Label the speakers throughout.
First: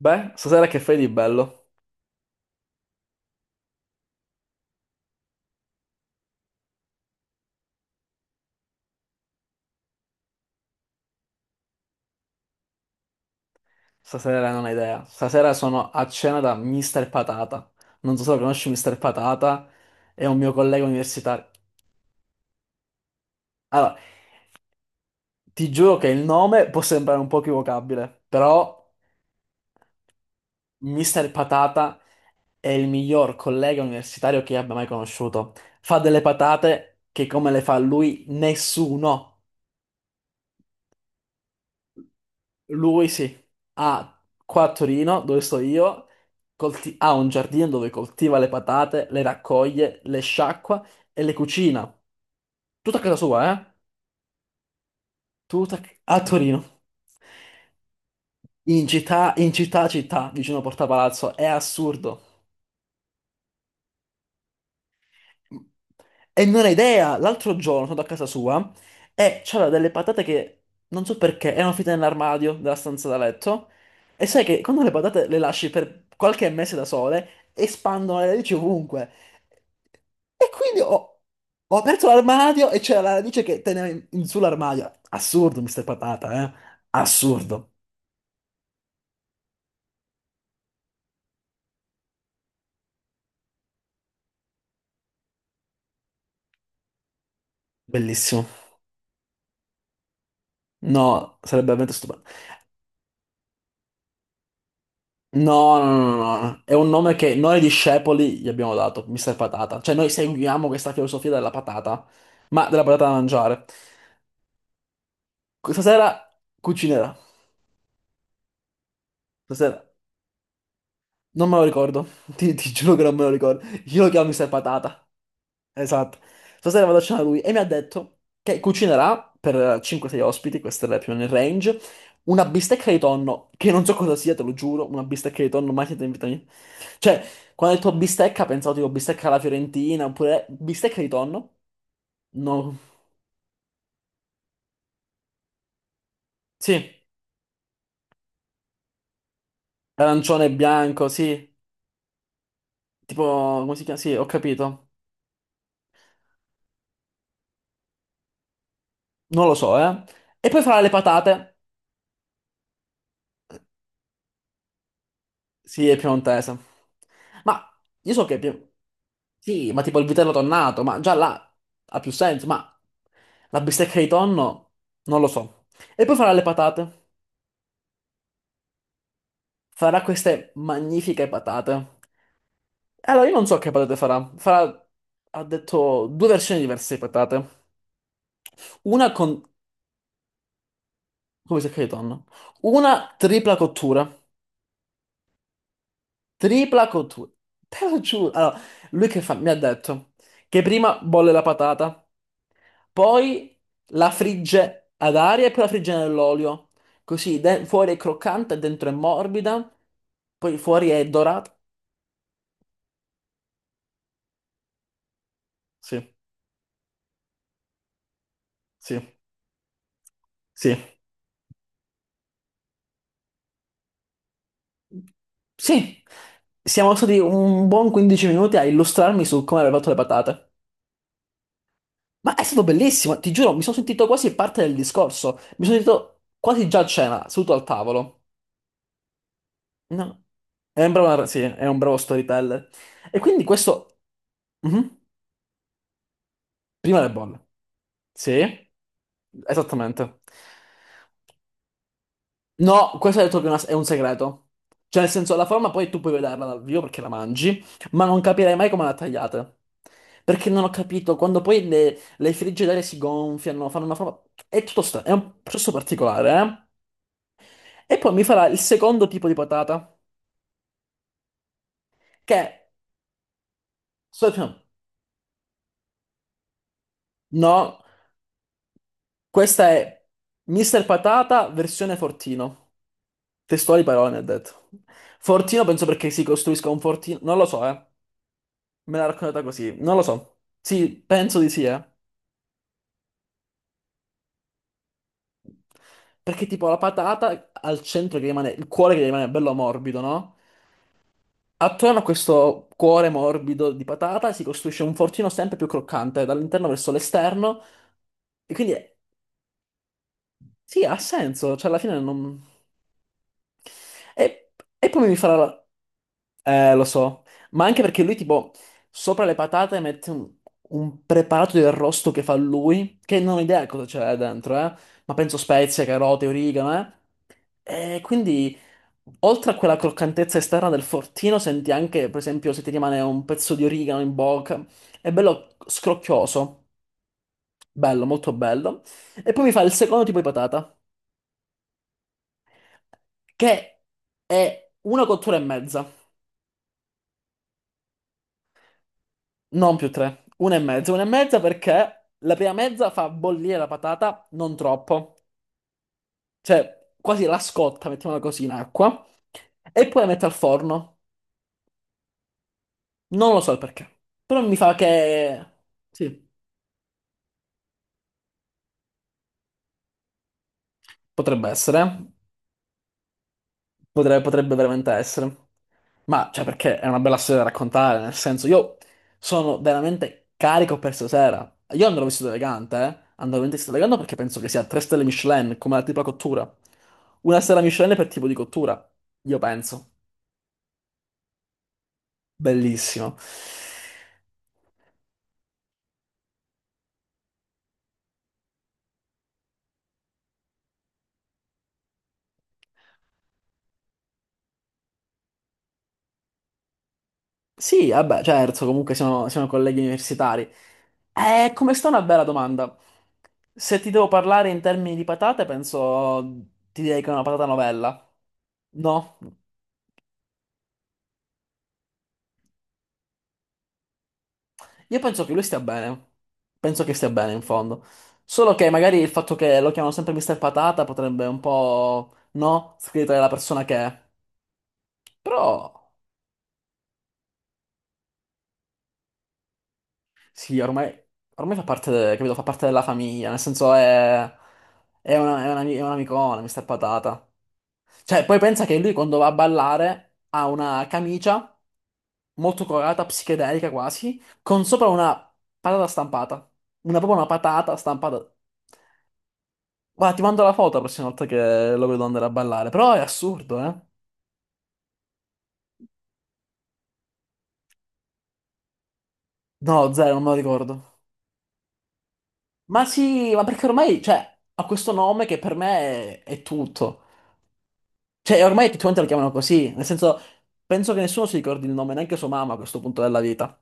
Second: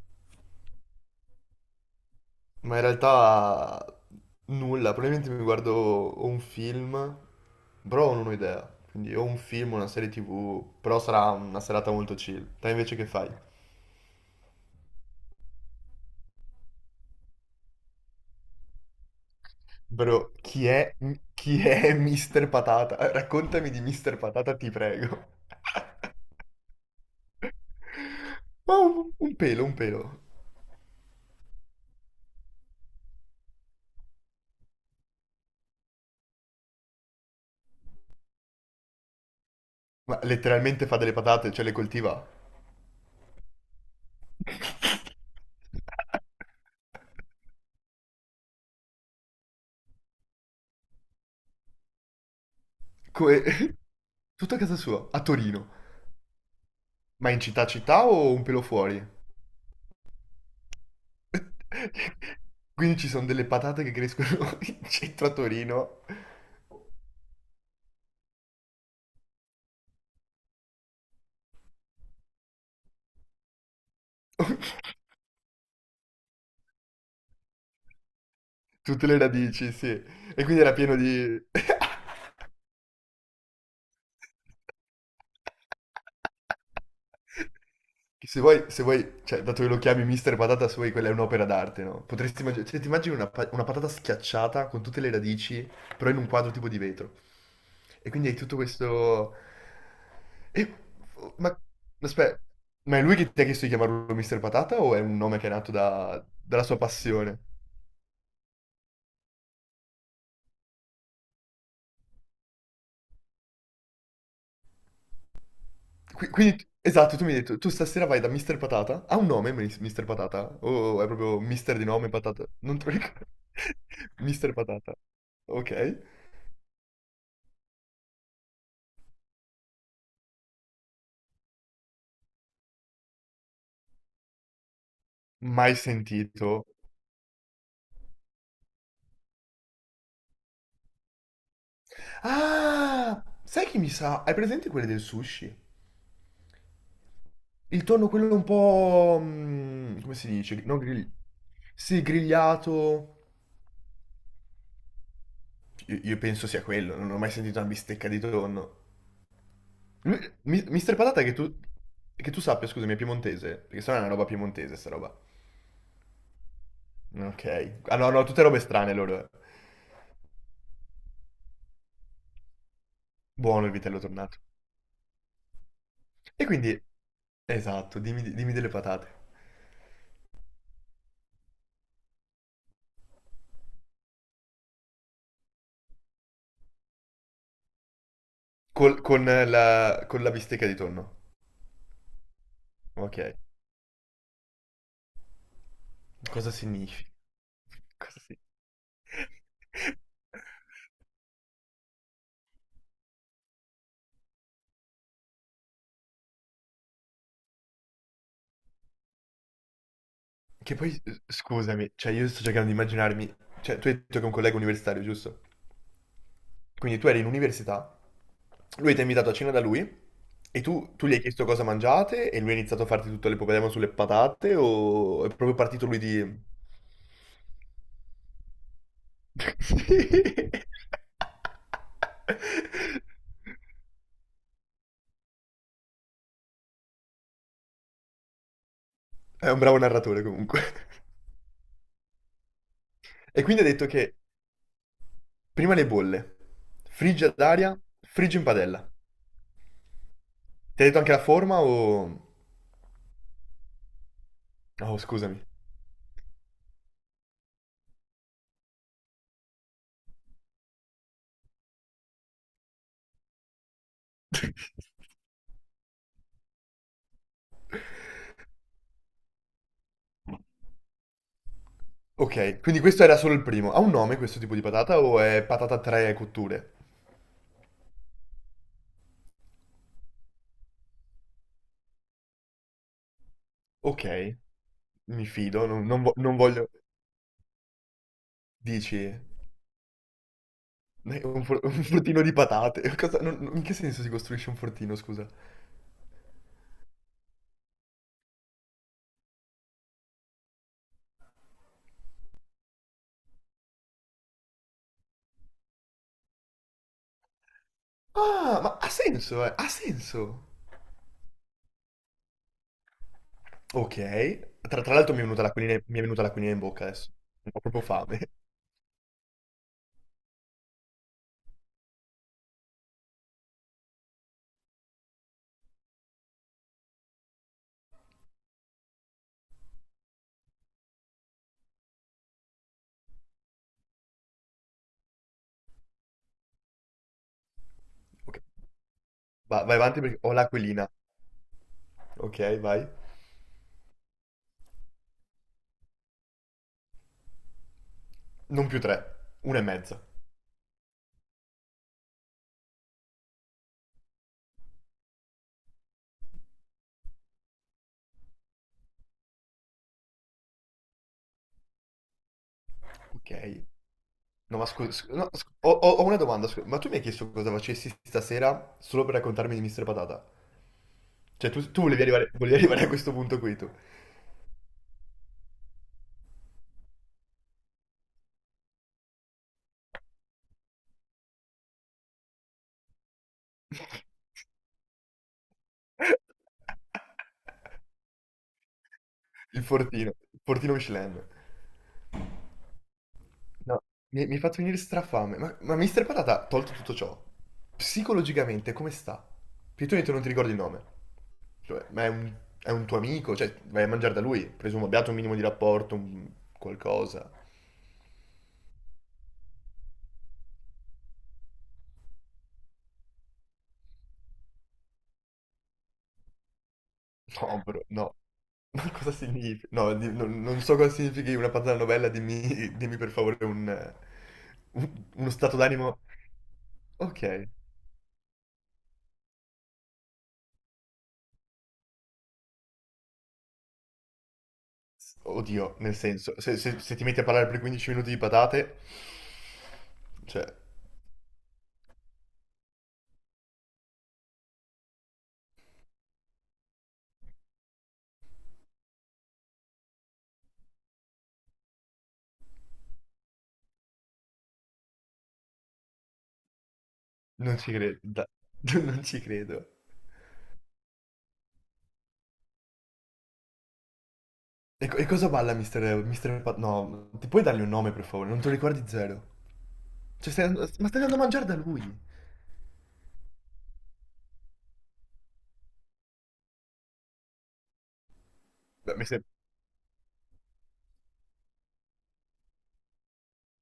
Speaker 1: Beh, stasera che fai di bello?
Speaker 2: Ma in realtà nulla, probabilmente mi guardo o un film, però non ho idea. Quindi o un film, una serie TV, però sarà una serata molto chill. Te invece che fai?
Speaker 1: Stasera non hai idea. Stasera sono a cena da Mr. Patata. Non so se lo conosci Mr. Patata, è
Speaker 2: Bro,
Speaker 1: un mio
Speaker 2: chi
Speaker 1: collega
Speaker 2: è,
Speaker 1: universitario.
Speaker 2: chi è Mr. Patata? Raccontami di
Speaker 1: Allora,
Speaker 2: Mr. Patata, ti prego.
Speaker 1: ti giuro che il nome può sembrare un po' equivocabile,
Speaker 2: Ma
Speaker 1: però
Speaker 2: un pelo, un pelo.
Speaker 1: Mr. Patata è il miglior collega universitario che io abbia mai conosciuto. Fa delle patate che come le fa lui nessuno.
Speaker 2: Ma letteralmente fa delle patate, cioè le coltiva.
Speaker 1: Lui sì, ha qua a Torino, dove sto io, ha un giardino dove coltiva le patate, le raccoglie, le sciacqua e le cucina. Tutto a casa
Speaker 2: Come...
Speaker 1: sua, eh?
Speaker 2: Tutto a casa sua, a Torino.
Speaker 1: Tutto a Torino.
Speaker 2: Ma in città città o un pelo
Speaker 1: In
Speaker 2: fuori?
Speaker 1: città, in città, città, vicino a Porta Palazzo. È assurdo.
Speaker 2: Quindi ci sono delle patate che crescono in centro a Torino,
Speaker 1: E non ho idea, l'altro giorno sono andato a casa sua e c'aveva delle patate che non so perché erano finite nell'armadio della stanza da letto. E sai che quando le patate le lasci per qualche mese da sole, espandono le radici
Speaker 2: tutte
Speaker 1: ovunque.
Speaker 2: le radici, sì. E
Speaker 1: E
Speaker 2: quindi era
Speaker 1: quindi
Speaker 2: pieno
Speaker 1: ho,
Speaker 2: di...
Speaker 1: ho aperto l'armadio e c'era la radice che teneva in sull'armadio. Assurdo, Mr. Patata, eh? Assurdo.
Speaker 2: Che Se vuoi, se vuoi, cioè, dato che lo chiami Mister Patata, se vuoi, quella è un'opera d'arte, no? Potresti immaginare, cioè, ti immagini una patata schiacciata con tutte le radici, però in un quadro tipo di vetro. E quindi hai
Speaker 1: Bellissimo.
Speaker 2: tutto questo... E-
Speaker 1: No,
Speaker 2: Ma,
Speaker 1: sarebbe veramente stupendo.
Speaker 2: aspetta, ma è lui che ti ha chiesto di chiamarlo Mister Patata o è un nome che è nato
Speaker 1: No, no, no,
Speaker 2: da-
Speaker 1: no, no.
Speaker 2: dalla
Speaker 1: È
Speaker 2: sua
Speaker 1: un nome che
Speaker 2: passione?
Speaker 1: noi discepoli gli abbiamo dato, Mr. Patata. Cioè, noi seguiamo questa filosofia della patata, ma della patata da mangiare. Stasera
Speaker 2: Quindi,
Speaker 1: cucinerà.
Speaker 2: esatto, tu mi hai detto, tu stasera vai da Mr. Patata? Ha un nome,
Speaker 1: Stasera.
Speaker 2: Mr. Patata? O è proprio
Speaker 1: Non me lo
Speaker 2: Mister di
Speaker 1: ricordo.
Speaker 2: nome, patata?
Speaker 1: Ti
Speaker 2: Non te lo
Speaker 1: giuro che non me
Speaker 2: ricordo.
Speaker 1: lo ricordo. Io lo chiamo Mr.
Speaker 2: Mr. Patata.
Speaker 1: Patata.
Speaker 2: Ok.
Speaker 1: Esatto. Stasera vado a cena da lui e mi ha detto che cucinerà per 5-6 ospiti, questa è la più nel range, una bistecca di tonno, che non so cosa sia, te lo giuro, una bistecca di tonno
Speaker 2: Mai
Speaker 1: mai sentita in vita mia.
Speaker 2: sentito.
Speaker 1: Cioè, quando ho detto bistecca, pensavo tipo bistecca alla Fiorentina, oppure bistecca di tonno? No.
Speaker 2: Ah! Sai chi mi sa? Hai presente quelle del sushi?
Speaker 1: Sì,
Speaker 2: Il tonno quello un po'... come si
Speaker 1: arancione e
Speaker 2: dice? Non
Speaker 1: bianco,
Speaker 2: grill...
Speaker 1: sì.
Speaker 2: Sì, grigliato.
Speaker 1: Tipo, come si chiama? Sì, ho capito.
Speaker 2: Io penso sia quello, non ho mai sentito una bistecca di tonno.
Speaker 1: Non lo so, eh. E poi farà le
Speaker 2: Mr. Patata che tu...
Speaker 1: patate?
Speaker 2: Che tu sappia, scusami, è piemontese, perché se no è una roba piemontese sta roba.
Speaker 1: Sì, è piemontese.
Speaker 2: Ok.
Speaker 1: Ma
Speaker 2: Ah no,
Speaker 1: io
Speaker 2: no,
Speaker 1: so che... è
Speaker 2: tutte robe
Speaker 1: pie-
Speaker 2: strane loro.
Speaker 1: Sì, ma tipo il vitello tonnato, ma già là ha più senso, ma la
Speaker 2: Buono il
Speaker 1: bistecca
Speaker 2: vitello
Speaker 1: di
Speaker 2: tornato.
Speaker 1: tonno non lo so. E poi farà le
Speaker 2: E quindi,
Speaker 1: patate.
Speaker 2: esatto, dimmi, dimmi delle patate.
Speaker 1: Farà queste magnifiche patate. Allora, io non so che patate farà. Farà, ha detto, due versioni diverse di patate.
Speaker 2: Col-
Speaker 1: Una
Speaker 2: con
Speaker 1: con,
Speaker 2: la, con la bistecca di tonno.
Speaker 1: come si chiama di tonno? Una
Speaker 2: Ok.
Speaker 1: tripla cottura.
Speaker 2: Cosa
Speaker 1: Tripla
Speaker 2: significa?
Speaker 1: cottura. Te lo
Speaker 2: Cosa
Speaker 1: giuro.
Speaker 2: significa?
Speaker 1: Allora, lui che fa? Mi ha detto che prima bolle la patata, poi la frigge ad aria e poi la frigge nell'olio. Così, fuori è croccante, dentro è morbida, poi
Speaker 2: Che
Speaker 1: fuori
Speaker 2: poi,
Speaker 1: è dorata.
Speaker 2: scusami, cioè io sto cercando di immaginarmi... Cioè, tu hai detto che è un collega universitario, giusto?
Speaker 1: Sì,
Speaker 2: Quindi tu eri in università, lui ti
Speaker 1: sì,
Speaker 2: ha invitato a cena da lui, e
Speaker 1: sì.
Speaker 2: tu gli hai chiesto cosa mangiate, e lui ha iniziato a farti tutto l'epopedema sulle patate, o è proprio partito lui
Speaker 1: Sì,
Speaker 2: di...
Speaker 1: siamo stati un buon 15 minuti a illustrarmi su come avrei fatto le patate. Ma è stato bellissimo, ti giuro, mi sono sentito quasi parte del discorso. Mi sono sentito quasi già a cena, seduto al tavolo.
Speaker 2: È un bravo narratore
Speaker 1: No,
Speaker 2: comunque.
Speaker 1: è un sì, è un bravo storyteller. E
Speaker 2: E
Speaker 1: quindi
Speaker 2: quindi ha detto
Speaker 1: questo...
Speaker 2: che
Speaker 1: Mhm.
Speaker 2: prima le bolle,
Speaker 1: Prima le
Speaker 2: friggi ad
Speaker 1: bolle.
Speaker 2: aria, friggi in
Speaker 1: Sì,
Speaker 2: padella.
Speaker 1: esattamente.
Speaker 2: Ti ha detto anche la forma o...
Speaker 1: No, questo ho detto che è un segreto.
Speaker 2: Oh,
Speaker 1: Cioè, nel senso,
Speaker 2: scusami.
Speaker 1: la forma poi tu puoi vederla dal vivo perché la mangi, ma non capirei mai come la tagliate. Perché non ho capito, quando poi le frigge d'aria si gonfiano, fanno una forma. È tutto strano, è un processo particolare, eh? E poi mi farà il secondo tipo di patata, che
Speaker 2: Ok,
Speaker 1: è...
Speaker 2: quindi questo era solo il primo. Ha un nome
Speaker 1: so-
Speaker 2: questo tipo
Speaker 1: No,
Speaker 2: di patata o è patata a tre cotture?
Speaker 1: no, questa è Mister Patata versione fortino. Testuali
Speaker 2: Ok,
Speaker 1: parole, ne ha detto.
Speaker 2: mi
Speaker 1: Fortino
Speaker 2: fido, non,
Speaker 1: penso
Speaker 2: non
Speaker 1: perché
Speaker 2: vo-
Speaker 1: si
Speaker 2: non
Speaker 1: costruisca
Speaker 2: voglio...
Speaker 1: un fortino, non lo so, eh. Me
Speaker 2: Dici,
Speaker 1: l'ha raccontata così, non lo so. Sì, penso
Speaker 2: un,
Speaker 1: di
Speaker 2: fr-
Speaker 1: sì, eh.
Speaker 2: un fortino di patate. In che senso si costruisce un fortino, scusa?
Speaker 1: Perché tipo la patata al centro che rimane, il cuore che rimane bello morbido, no? Attorno a questo cuore morbido di patata si costruisce un fortino sempre più croccante, dall'interno verso l'esterno. E
Speaker 2: Ah,
Speaker 1: quindi,
Speaker 2: ma ha senso, ha senso.
Speaker 1: sì, ha senso, cioè alla fine non... E,
Speaker 2: Ok. Tra,
Speaker 1: e
Speaker 2: tra
Speaker 1: poi
Speaker 2: l'altro
Speaker 1: mi
Speaker 2: mi è
Speaker 1: farà...
Speaker 2: venuta
Speaker 1: la-
Speaker 2: l'aquilina, mi è venuta l'aquilina in
Speaker 1: Lo
Speaker 2: bocca adesso.
Speaker 1: so,
Speaker 2: Ho
Speaker 1: ma anche
Speaker 2: proprio
Speaker 1: perché lui
Speaker 2: fame.
Speaker 1: tipo sopra le patate mette un preparato di arrosto che fa lui, che non ho idea cosa c'è dentro, ma penso spezie, carote, origano, eh. E quindi oltre a quella croccantezza esterna del fortino senti anche, per esempio, se ti rimane un pezzo di origano in bocca, è bello scrocchioso, bello, molto
Speaker 2: Ok.
Speaker 1: bello. E poi mi fa
Speaker 2: Va-
Speaker 1: il
Speaker 2: vai avanti
Speaker 1: secondo tipo
Speaker 2: perché
Speaker 1: di
Speaker 2: ho
Speaker 1: patata,
Speaker 2: l'aquilina. Ok, vai.
Speaker 1: che è una cottura e mezza.
Speaker 2: Non più tre. Una e
Speaker 1: Non più
Speaker 2: mezza.
Speaker 1: tre, una e mezza perché la prima mezza fa bollire la patata, non troppo, cioè quasi la scotta, mettiamola così, in acqua, e poi la metto al forno.
Speaker 2: Ok.
Speaker 1: Non lo so il perché, però mi
Speaker 2: No, ma
Speaker 1: fa
Speaker 2: scusa, no,
Speaker 1: che.
Speaker 2: ho una
Speaker 1: Sì,
Speaker 2: domanda, scusa. Ma tu mi hai chiesto cosa facessi stasera solo per raccontarmi di Mister Patata?
Speaker 1: potrebbe
Speaker 2: Cioè, tu,
Speaker 1: essere,
Speaker 2: tu volevi
Speaker 1: eh.
Speaker 2: arrivare, volevi arrivare a questo punto qui, tu.
Speaker 1: Potrebbe veramente essere. Ma, cioè, perché è una bella storia da raccontare, nel senso, io sono veramente carico per stasera. Io andrò vestito elegante, eh. Andrò veramente vestito elegante perché penso che sia 3 stelle Michelin, come la tipa cottura. Una stella Michelin per tipo di cottura, io
Speaker 2: Il
Speaker 1: penso.
Speaker 2: fortino. Il fortino Michelin.
Speaker 1: Bellissimo.
Speaker 2: No, mi hai fatto venire strafame. Ma Mister Patata, tolto tutto ciò, psicologicamente come sta? Perché tu hai detto non ti ricordi il nome. Cioè, ma è un tuo amico, cioè, vai a mangiare da lui, presumo abbiate un minimo di rapporto, qualcosa.
Speaker 1: Sì, vabbè, certo, comunque siamo colleghi universitari. Come sta, una bella domanda. Se ti devo parlare in termini di patate, penso ti direi che è una patata
Speaker 2: No, bro,
Speaker 1: novella.
Speaker 2: no. Ma cosa
Speaker 1: No?
Speaker 2: significa? No, non so cosa significhi una patata novella, dimmi, dimmi per favore un, eh,
Speaker 1: Io
Speaker 2: un-
Speaker 1: penso
Speaker 2: uno
Speaker 1: che lui
Speaker 2: stato
Speaker 1: stia
Speaker 2: d'animo...
Speaker 1: bene. Penso che stia bene, in
Speaker 2: Ok.
Speaker 1: fondo. Solo che magari il fatto che lo chiamano sempre Mr. Patata potrebbe un po', no, scrivere la persona che è.
Speaker 2: Oddio,
Speaker 1: Però.
Speaker 2: nel senso, se ti metti a parlare per 15 minuti di patate, cioè...
Speaker 1: Sì, ormai fa parte, capito, fa parte della famiglia, nel senso è un'amicona, Mr. Patata. Cioè, poi pensa che lui quando va a ballare ha una camicia molto colorata, psichedelica quasi, con sopra una patata stampata. Una, proprio una
Speaker 2: Non ci
Speaker 1: patata
Speaker 2: credo.
Speaker 1: stampata.
Speaker 2: Non ci credo.
Speaker 1: Guarda, ti mando la foto la prossima volta che lo vedo andare a ballare, però è assurdo, eh?
Speaker 2: E cosa balla Mister... No, ti puoi dargli un nome per favore? Non te lo ricordi zero.
Speaker 1: No, zero, non me
Speaker 2: Cioè,
Speaker 1: lo
Speaker 2: stai andando- ma
Speaker 1: ricordo.
Speaker 2: stai andando a mangiare da lui.
Speaker 1: Ma sì, ma perché ormai, cioè, ha questo nome che per me è tutto. Cioè, ormai
Speaker 2: Beh,
Speaker 1: effettivamente
Speaker 2: mi
Speaker 1: la
Speaker 2: sem-
Speaker 1: chiamano così, nel senso, penso che nessuno si ricordi il nome, neanche sua mamma a questo punto della vita.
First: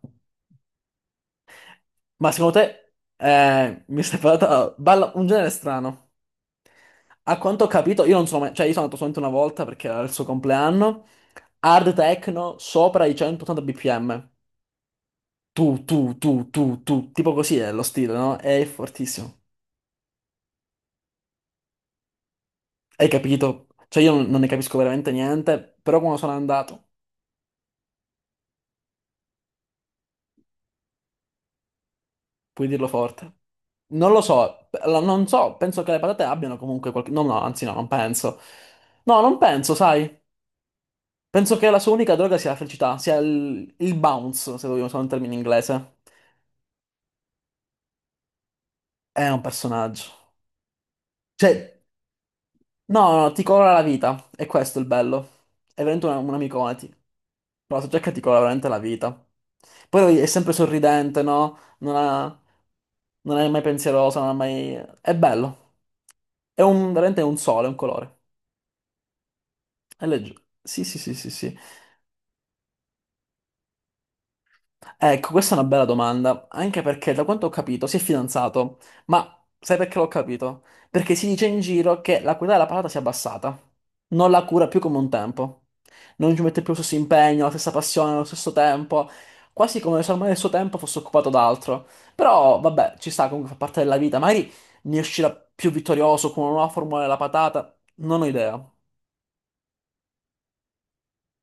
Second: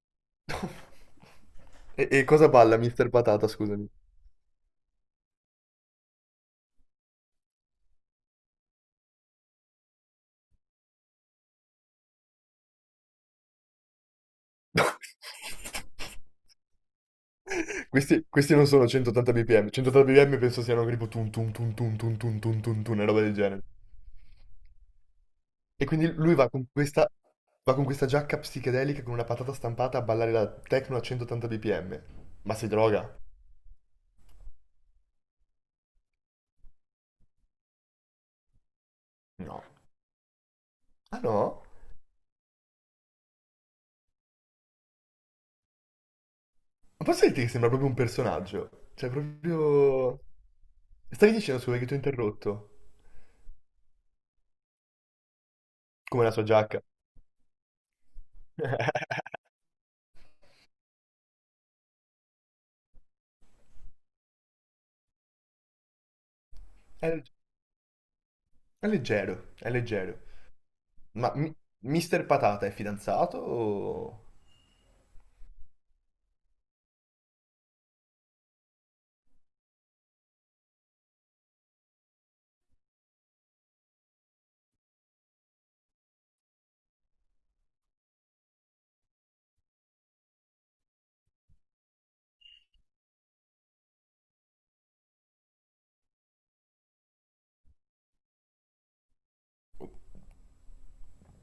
Speaker 2: E
Speaker 1: Ma
Speaker 2: cosa
Speaker 1: secondo
Speaker 2: balla
Speaker 1: te,
Speaker 2: Mister Patata, scusami?
Speaker 1: mi stai parlando, balla un genere strano. A quanto ho capito, io non sono mai, cioè io sono andato solamente una volta perché era il suo compleanno, hard techno sopra i 180 bpm. Tu, tu, tu, tu, tu, tipo così è lo stile,
Speaker 2: Questi,
Speaker 1: no?
Speaker 2: questi
Speaker 1: È
Speaker 2: non sono 180
Speaker 1: fortissimo.
Speaker 2: bpm, 180 bpm penso siano tipo tum tum tum tum tum tum tum tum tum, una
Speaker 1: Hai
Speaker 2: roba del
Speaker 1: capito?
Speaker 2: genere.
Speaker 1: Cioè io non ne capisco veramente niente,
Speaker 2: E
Speaker 1: però
Speaker 2: quindi
Speaker 1: quando sono
Speaker 2: lui va con
Speaker 1: andato.
Speaker 2: questa, va con questa giacca psichedelica con una patata stampata a ballare la techno a 180 bpm. Ma
Speaker 1: Puoi
Speaker 2: si
Speaker 1: dirlo
Speaker 2: droga?
Speaker 1: forte. Non lo so, non so, penso che le patate abbiano comunque qualche. No, no, anzi no, non penso. No, non
Speaker 2: No.
Speaker 1: penso, sai.
Speaker 2: Ah
Speaker 1: Penso
Speaker 2: no?
Speaker 1: che la sua unica droga sia la felicità, sia il bounce, se vogliamo usare un termine inglese.
Speaker 2: Ma posso dirti che sembra proprio un personaggio? Cioè,
Speaker 1: È un
Speaker 2: proprio...
Speaker 1: personaggio.
Speaker 2: Stavi dicendo,
Speaker 1: Cioè,
Speaker 2: scusa, che ti ho interrotto.
Speaker 1: no, no, no, ti colora la vita. È questo è il bello. È veramente una,
Speaker 2: Come la sua
Speaker 1: un'amicona.
Speaker 2: giacca.
Speaker 1: Ti. Però la giacca ti colora veramente la vita. Poi lui è sempre sorridente, no? Non è mai pensieroso, non è mai. È bello. È veramente
Speaker 2: È,
Speaker 1: un sole, un colore.
Speaker 2: è leggero, è
Speaker 1: È
Speaker 2: leggero.
Speaker 1: leggero. Sì, sì, sì, sì,
Speaker 2: Ma
Speaker 1: sì.
Speaker 2: Mister Patata è fidanzato o...
Speaker 1: Ecco, questa è una bella domanda, anche perché da quanto ho capito si è fidanzato, ma sai perché l'ho capito? Perché si dice in giro che la qualità della patata si è abbassata, non la cura più come un tempo, non ci mette più lo stesso impegno, la stessa passione, lo stesso tempo, quasi come se ormai il suo tempo fosse occupato da altro. Però vabbè, ci sta, comunque fa parte della vita, magari ne uscirà più vittorioso con una nuova formula della patata, non ho idea.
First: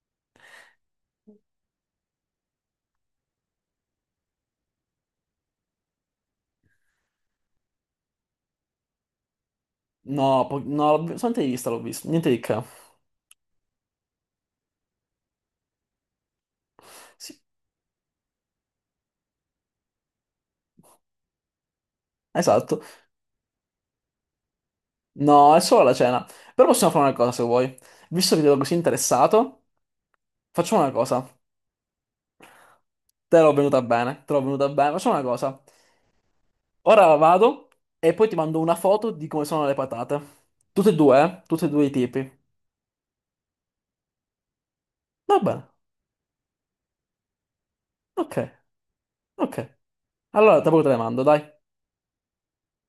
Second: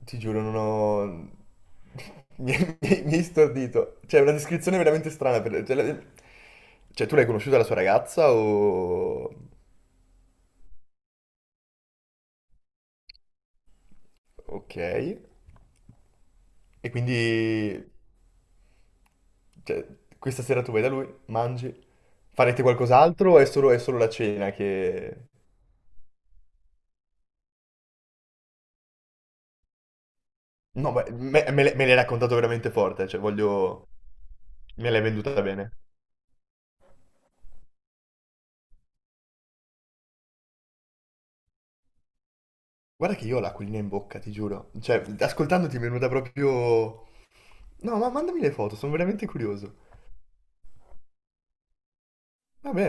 Speaker 2: Ti giuro, non ho... Mi, mi hai stordito. Cioè, è una descrizione veramente strana. Cioè, cioè, tu l'hai conosciuta la sua ragazza o...
Speaker 1: No, no, solamente di vista l'ho visto, niente di che.
Speaker 2: Ok. E
Speaker 1: Sì,
Speaker 2: quindi Cioè, questa sera tu vai da lui, mangi, farete
Speaker 1: esatto.
Speaker 2: qualcos'altro o è solo la cena che...
Speaker 1: No, è solo la cena. Però possiamo fare una cosa se vuoi. Visto che ti vedo così interessato, facciamo una
Speaker 2: No, ma
Speaker 1: cosa.
Speaker 2: me l'hai raccontato veramente forte, cioè
Speaker 1: Te l'ho venuta
Speaker 2: voglio...
Speaker 1: bene, te l'ho venuta
Speaker 2: me
Speaker 1: bene.
Speaker 2: l'hai
Speaker 1: Facciamo una
Speaker 2: venduta
Speaker 1: cosa.
Speaker 2: bene.
Speaker 1: Ora vado e poi ti mando una foto di come sono le patate. Tutte e due, eh? Tutti e due i tipi.
Speaker 2: Guarda che io ho l'acquolina in bocca, ti giuro. Cioè,
Speaker 1: Va bene.
Speaker 2: ascoltandoti mi è venuta proprio... No, ma
Speaker 1: Ok,
Speaker 2: mandami le foto, sono veramente curioso.
Speaker 1: ok. Allora, dopo te le mando, dai.
Speaker 2: Vabbè.